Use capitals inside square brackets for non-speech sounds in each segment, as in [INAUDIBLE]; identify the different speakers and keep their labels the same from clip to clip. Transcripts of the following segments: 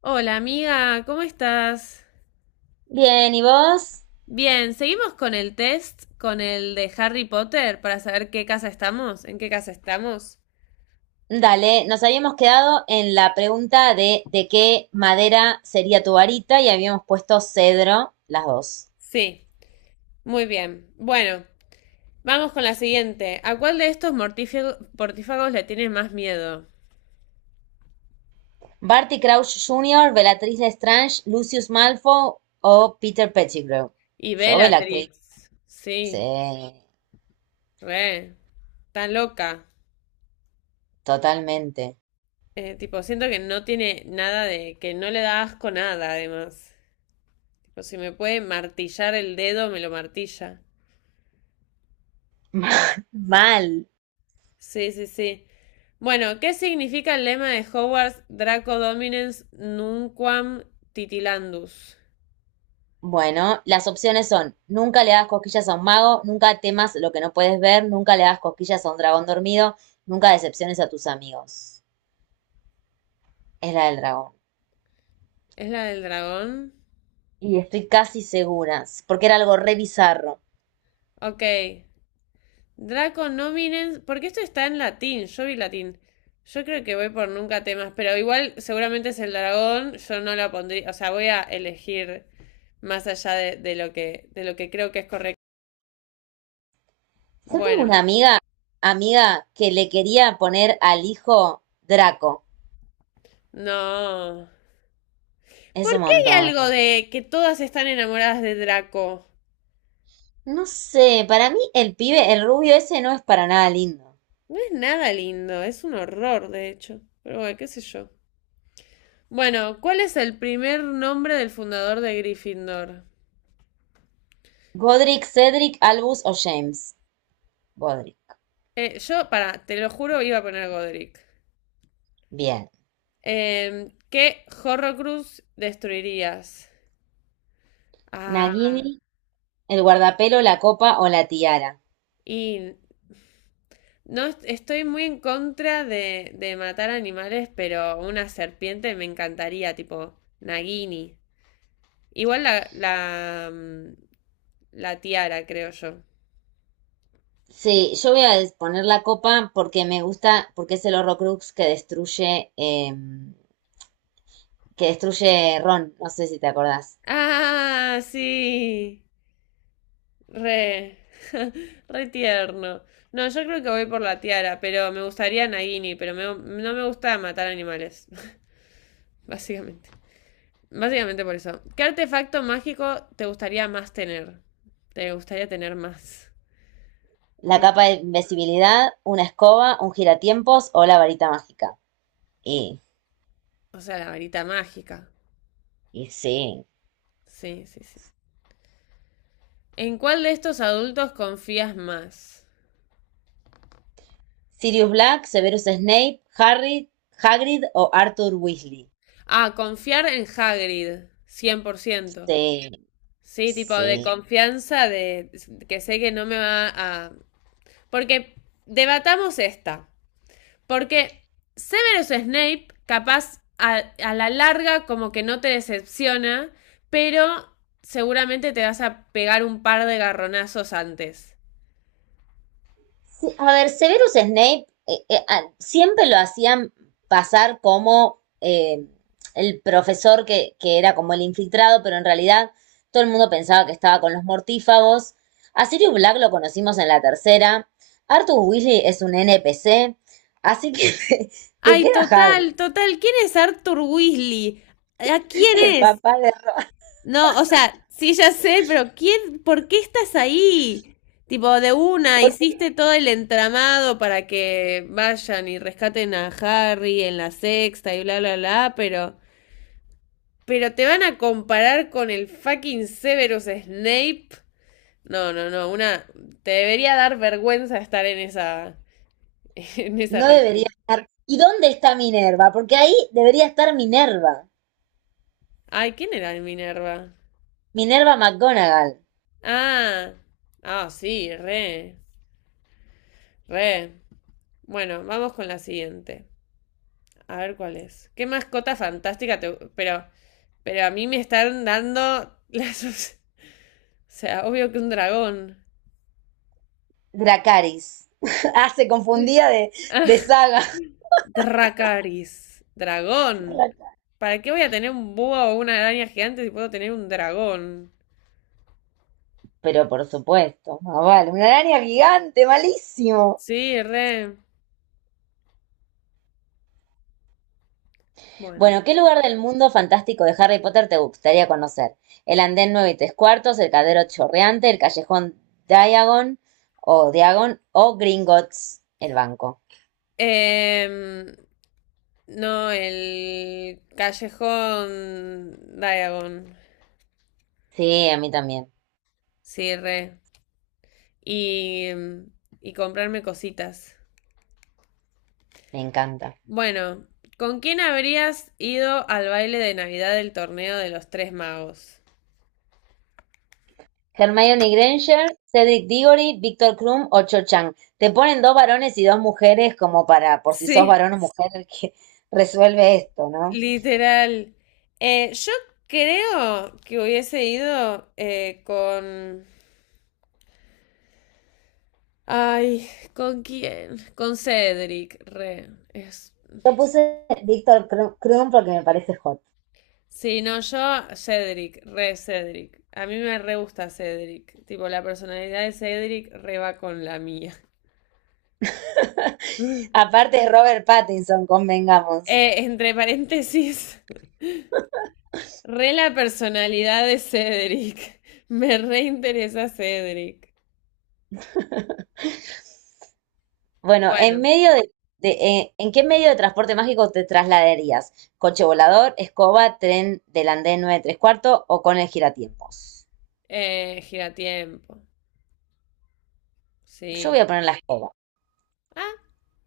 Speaker 1: Hola amiga, ¿cómo estás?
Speaker 2: Bien, ¿y vos?
Speaker 1: Bien, seguimos con el test, con el de Harry Potter, para saber qué casa estamos, en qué casa estamos.
Speaker 2: Dale, nos habíamos quedado en la pregunta de qué madera sería tu varita y habíamos puesto cedro, las dos.
Speaker 1: Sí, muy bien. Bueno, vamos con la siguiente. ¿A cuál de estos mortífagos le tienes más miedo?
Speaker 2: Barty Crouch Jr., Bellatrix Lestrange, Lucius Malfoy o Peter Pettigrew.
Speaker 1: Y
Speaker 2: Yo, Bellatrix.
Speaker 1: Bellatrix. Sí,
Speaker 2: Sí,
Speaker 1: re. Tan loca.
Speaker 2: totalmente.
Speaker 1: Tipo, siento que no tiene nada de, que no le da asco nada, además. Tipo, si me puede martillar el dedo, me lo martilla.
Speaker 2: Mal.
Speaker 1: Sí, sí, sí. Bueno, ¿qué significa el lema de Hogwarts, Draco Dominus Nunquam Titilandus?
Speaker 2: Bueno, las opciones son: nunca le hagas cosquillas a un mago, nunca temas lo que no puedes ver, nunca le hagas cosquillas a un dragón dormido, nunca decepciones a tus amigos. Es la del dragón.
Speaker 1: ¿Es la del dragón?
Speaker 2: Y estoy casi segura, porque era algo re bizarro.
Speaker 1: Ok. Draco Dominus. Porque esto está en latín, yo vi latín. Yo creo que voy por nunca temas, pero igual seguramente es el dragón, yo no la pondría, o sea, voy a elegir más allá de lo de lo que creo que es correcto.
Speaker 2: Yo tengo una
Speaker 1: Bueno,
Speaker 2: amiga, amiga, que le quería poner al hijo Draco.
Speaker 1: no. ¿Por
Speaker 2: Es un
Speaker 1: qué hay
Speaker 2: montón.
Speaker 1: algo de que todas están enamoradas de Draco?
Speaker 2: No sé, para mí el pibe, el rubio ese no es para nada lindo.
Speaker 1: No es nada lindo, es un horror, de hecho. Pero bueno, qué sé yo. Bueno, ¿cuál es el primer nombre del fundador de Gryffindor?
Speaker 2: Godric, Cedric, Albus o James. Godric.
Speaker 1: Yo, para, te lo juro, iba a poner Godric.
Speaker 2: Bien.
Speaker 1: ¿Qué Horrocrux destruirías? Ah,
Speaker 2: Nagini, el guardapelo, la copa o la tiara.
Speaker 1: y no estoy muy en contra de matar animales, pero una serpiente me encantaría, tipo Nagini. Igual la tiara, creo yo.
Speaker 2: Sí, yo voy a poner la copa porque me gusta, porque es el Horrocrux que destruye Ron. No sé si te acordás.
Speaker 1: Ah, sí. Re, [LAUGHS] re tierno. No, yo creo que voy por la tiara, pero me gustaría Nagini, pero no me gusta matar animales, [LAUGHS] básicamente. Básicamente por eso. ¿Qué artefacto mágico te gustaría más tener? Te gustaría tener más.
Speaker 2: La capa
Speaker 1: Mm,
Speaker 2: de invisibilidad, una escoba, un giratiempos o la varita mágica. Y,
Speaker 1: O sea, la varita mágica.
Speaker 2: y sí.
Speaker 1: Sí, sí, sí. ¿En cuál de estos adultos confías más?
Speaker 2: Sirius Black, Severus Snape, Harry, Hagrid o Arthur Weasley.
Speaker 1: Ah, confiar en Hagrid, cien por ciento.
Speaker 2: Sí,
Speaker 1: Sí, tipo de
Speaker 2: sí.
Speaker 1: confianza de que sé que no me va a... Porque debatamos esta. Porque Severus Snape, capaz a la larga como que no te decepciona, pero seguramente te vas a pegar un par de garronazos antes.
Speaker 2: Sí, a ver, Severus Snape siempre lo hacían pasar como el profesor que era como el infiltrado, pero en realidad todo el mundo pensaba que estaba con los mortífagos. A Sirius Black lo conocimos en la tercera. Arthur Weasley es un NPC, así que [LAUGHS] te
Speaker 1: Ay,
Speaker 2: queda Hagrid,
Speaker 1: total, total. ¿Quién es Arthur Weasley? ¿A quién
Speaker 2: el
Speaker 1: es?
Speaker 2: papá de
Speaker 1: No, o sea, sí, ya sé, pero ¿quién, por qué estás ahí? Tipo, de una,
Speaker 2: Arthur.
Speaker 1: hiciste todo el entramado para que vayan y rescaten a Harry en la sexta y bla, bla, bla, pero... Pero te van a comparar con el fucking Severus Snape. No, no, no, una... Te debería dar vergüenza estar en esa... [LAUGHS] En esa
Speaker 2: No debería
Speaker 1: reunión.
Speaker 2: estar. ¿Y dónde está Minerva? Porque ahí debería estar Minerva,
Speaker 1: Ay, ¿quién era el Minerva?
Speaker 2: Minerva McGonagall.
Speaker 1: Ah, ah, sí, re, re. Bueno, vamos con la siguiente. A ver cuál es. Qué mascota fantástica te- pero a mí me están dando [LAUGHS] las... O sea, obvio que un dragón. [LAUGHS]
Speaker 2: Dracaris. [LAUGHS] Ah, se confundía de
Speaker 1: Ah,
Speaker 2: saga.
Speaker 1: Dracaris. Dragón.
Speaker 2: [LAUGHS]
Speaker 1: ¿Para qué voy a tener un búho o una araña gigante si puedo tener un dragón?
Speaker 2: Pero por supuesto, ah, vale, una araña gigante, malísimo.
Speaker 1: Sí, re. Bueno.
Speaker 2: Bueno, ¿qué lugar del mundo fantástico de Harry Potter te gustaría conocer? El andén 9 y 3 cuartos, el cadero chorreante, el callejón Diagon o Diagon o Gringotts, el banco.
Speaker 1: Em, no, el callejón Diagon.
Speaker 2: Sí, a mí también,
Speaker 1: Sí, re. Y, y comprarme cositas.
Speaker 2: me encanta.
Speaker 1: Bueno, ¿con quién habrías ido al baile de Navidad del torneo de los Tres Magos?
Speaker 2: Hermione Granger, Cedric Diggory, Victor Krum o Cho Chang. Te ponen dos varones y dos mujeres como para, por si sos
Speaker 1: Sí,
Speaker 2: varón o mujer, que [LAUGHS] resuelve esto, ¿no?
Speaker 1: literal. Yo creo que hubiese ido con... Ay, ¿con quién? Con Cedric, re. Es...
Speaker 2: Yo puse Victor Krum porque me parece hot.
Speaker 1: Sí, no, yo, Cedric, re Cedric. A mí me re gusta Cedric. Tipo, la personalidad de Cedric re va con la mía.
Speaker 2: [LAUGHS]
Speaker 1: [LAUGHS]
Speaker 2: Aparte es Robert Pattinson, convengamos.
Speaker 1: Entre paréntesis. Re la personalidad de Cedric. [LAUGHS] Me reinteresa Cedric.
Speaker 2: Bueno,
Speaker 1: Bueno,
Speaker 2: de- ¿en qué medio de transporte mágico te trasladarías? ¿Coche volador, escoba, tren del andén 9 3 cuartos o con el giratiempos?
Speaker 1: giratiempo.
Speaker 2: Yo voy
Speaker 1: Sí.
Speaker 2: a poner la escoba.
Speaker 1: Ah,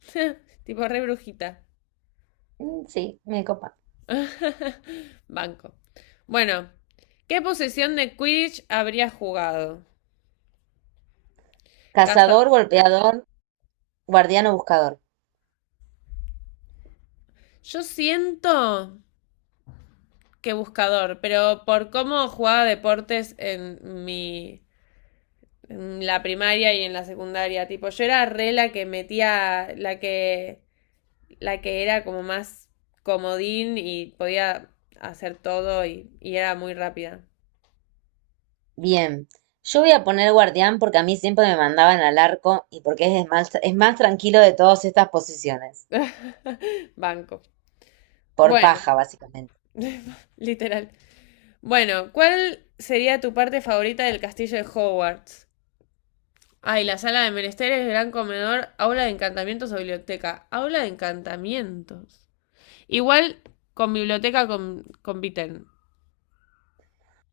Speaker 1: [LAUGHS] tipo re brujita.
Speaker 2: Mm, sí, me copa.
Speaker 1: Banco. Bueno, ¿qué posesión de Quidditch habría jugado?
Speaker 2: Cazador,
Speaker 1: Cazador.
Speaker 2: golpeador, guardián o buscador.
Speaker 1: Yo siento que buscador, pero por cómo jugaba deportes en mi. En la primaria y en la secundaria. Tipo, yo era re la que metía, la que era como más comodín y podía hacer todo y era muy rápida.
Speaker 2: Bien. Yo voy a poner guardián porque a mí siempre me mandaban al arco y porque es más tranquilo de todas estas posiciones.
Speaker 1: [LAUGHS] Banco.
Speaker 2: Por
Speaker 1: Bueno,
Speaker 2: paja, básicamente.
Speaker 1: [LAUGHS] literal. Bueno, ¿cuál sería tu parte favorita del castillo de Hogwarts? Ay, la sala de menesteres, gran comedor, aula de encantamientos o biblioteca. Aula de encantamientos. Igual con biblioteca compiten.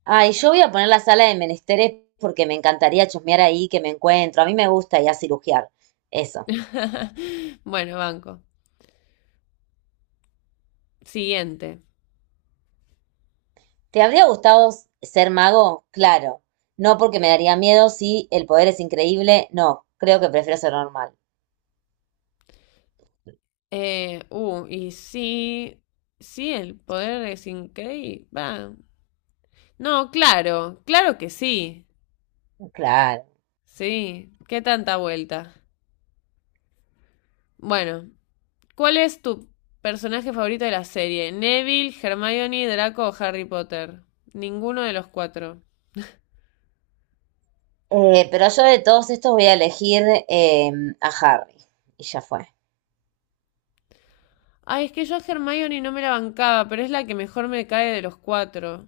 Speaker 2: Ah, y yo voy a poner la sala de menesteres porque me encantaría chusmear ahí, que me encuentro. A mí me gusta ya a cirugiar. Eso.
Speaker 1: [LAUGHS] Bueno, banco. Siguiente.
Speaker 2: ¿Te habría gustado ser mago? Claro. No, porque me daría miedo si el poder es increíble. No, creo que prefiero ser normal.
Speaker 1: Y sí, sí, el poder es increíble. No, claro, claro que sí.
Speaker 2: Claro.
Speaker 1: Sí, qué tanta vuelta. Bueno, ¿cuál es tu personaje favorito de la serie? ¿Neville, Hermione, Draco o Harry Potter? Ninguno de los cuatro.
Speaker 2: Pero yo de todos estos voy a elegir a Harry. Y ya fue.
Speaker 1: Ay, es que yo a Hermione no me la bancaba, pero es la que mejor me cae de los cuatro.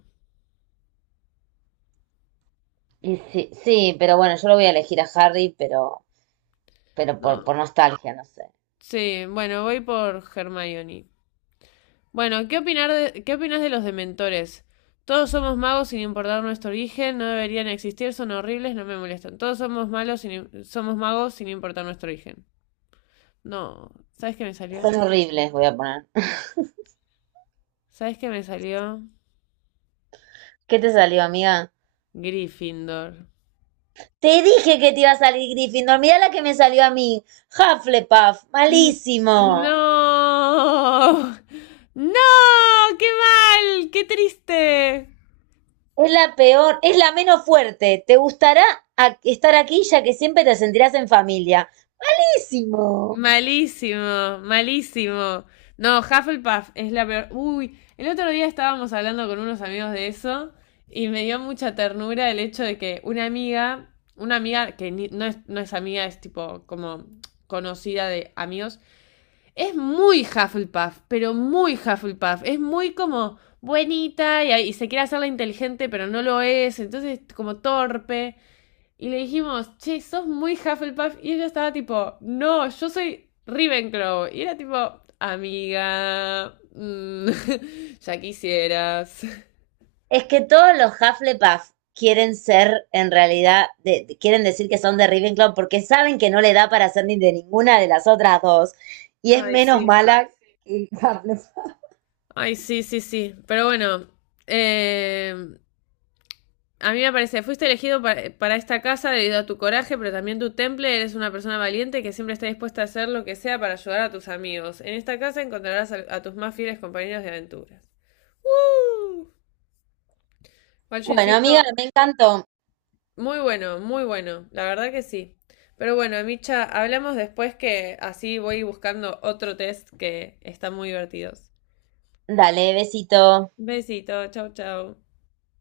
Speaker 2: Y sí, sí, pero bueno, yo lo voy a elegir a Harry, pero, por
Speaker 1: No.
Speaker 2: nostalgia, no sé.
Speaker 1: Sí, bueno, voy por Hermione. Bueno, ¿qué opinas de los dementores? Todos somos magos sin importar nuestro origen, no deberían existir, son horribles, no me molestan. Todos somos malos sin- somos magos sin importar nuestro origen. No, ¿sabes qué me salió?
Speaker 2: Son horribles, voy a poner. [LAUGHS]
Speaker 1: ¿Sabes qué me salió?
Speaker 2: ¿Qué te salió, amiga?
Speaker 1: Gryffindor.
Speaker 2: Te dije que te iba a salir Gryffindor. Mirá la que me salió a mí. Hufflepuff.
Speaker 1: N-
Speaker 2: Malísimo.
Speaker 1: No. [LAUGHS] No, qué mal, qué triste.
Speaker 2: Es la peor, es la menos fuerte. Te gustará estar aquí, ya que siempre te sentirás en familia. Malísimo.
Speaker 1: Malísimo, malísimo. No, Hufflepuff es la peor. Uy, el otro día estábamos hablando con unos amigos de eso y me dio mucha ternura el hecho de que una amiga que ni- no no es amiga, es tipo como conocida de amigos, es muy Hufflepuff, pero muy Hufflepuff. Es muy como buenita y se quiere hacerla inteligente, pero no lo es, entonces como torpe. Y le dijimos, che, sos muy Hufflepuff. Y ella estaba tipo, no, yo soy Ravenclaw. Y era tipo, amiga, [LAUGHS] ya quisieras.
Speaker 2: Es que todos los Hufflepuff quieren ser, en realidad, quieren decir que son de Ravenclaw porque saben que no le da para ser ni de ninguna de las otras dos. Y es
Speaker 1: Ay,
Speaker 2: menos
Speaker 1: sí.
Speaker 2: mala que Hufflepuff.
Speaker 1: Ay, sí, sí, sí. Pero bueno, eh, a mí me parece, fuiste elegido para esta casa debido a tu coraje, pero también tu temple. Eres una persona valiente que siempre está dispuesta a hacer lo que sea para ayudar a tus amigos. En esta casa encontrarás a tus más fieles compañeros de aventuras. ¡Woo! Igual yo
Speaker 2: Bueno, amiga,
Speaker 1: insisto.
Speaker 2: me encantó.
Speaker 1: Muy bueno, muy bueno, la verdad que sí. Pero bueno, Micha, hablamos después que así voy buscando otro test que están muy divertidos.
Speaker 2: Dale, besito.
Speaker 1: Besito, chau, chau.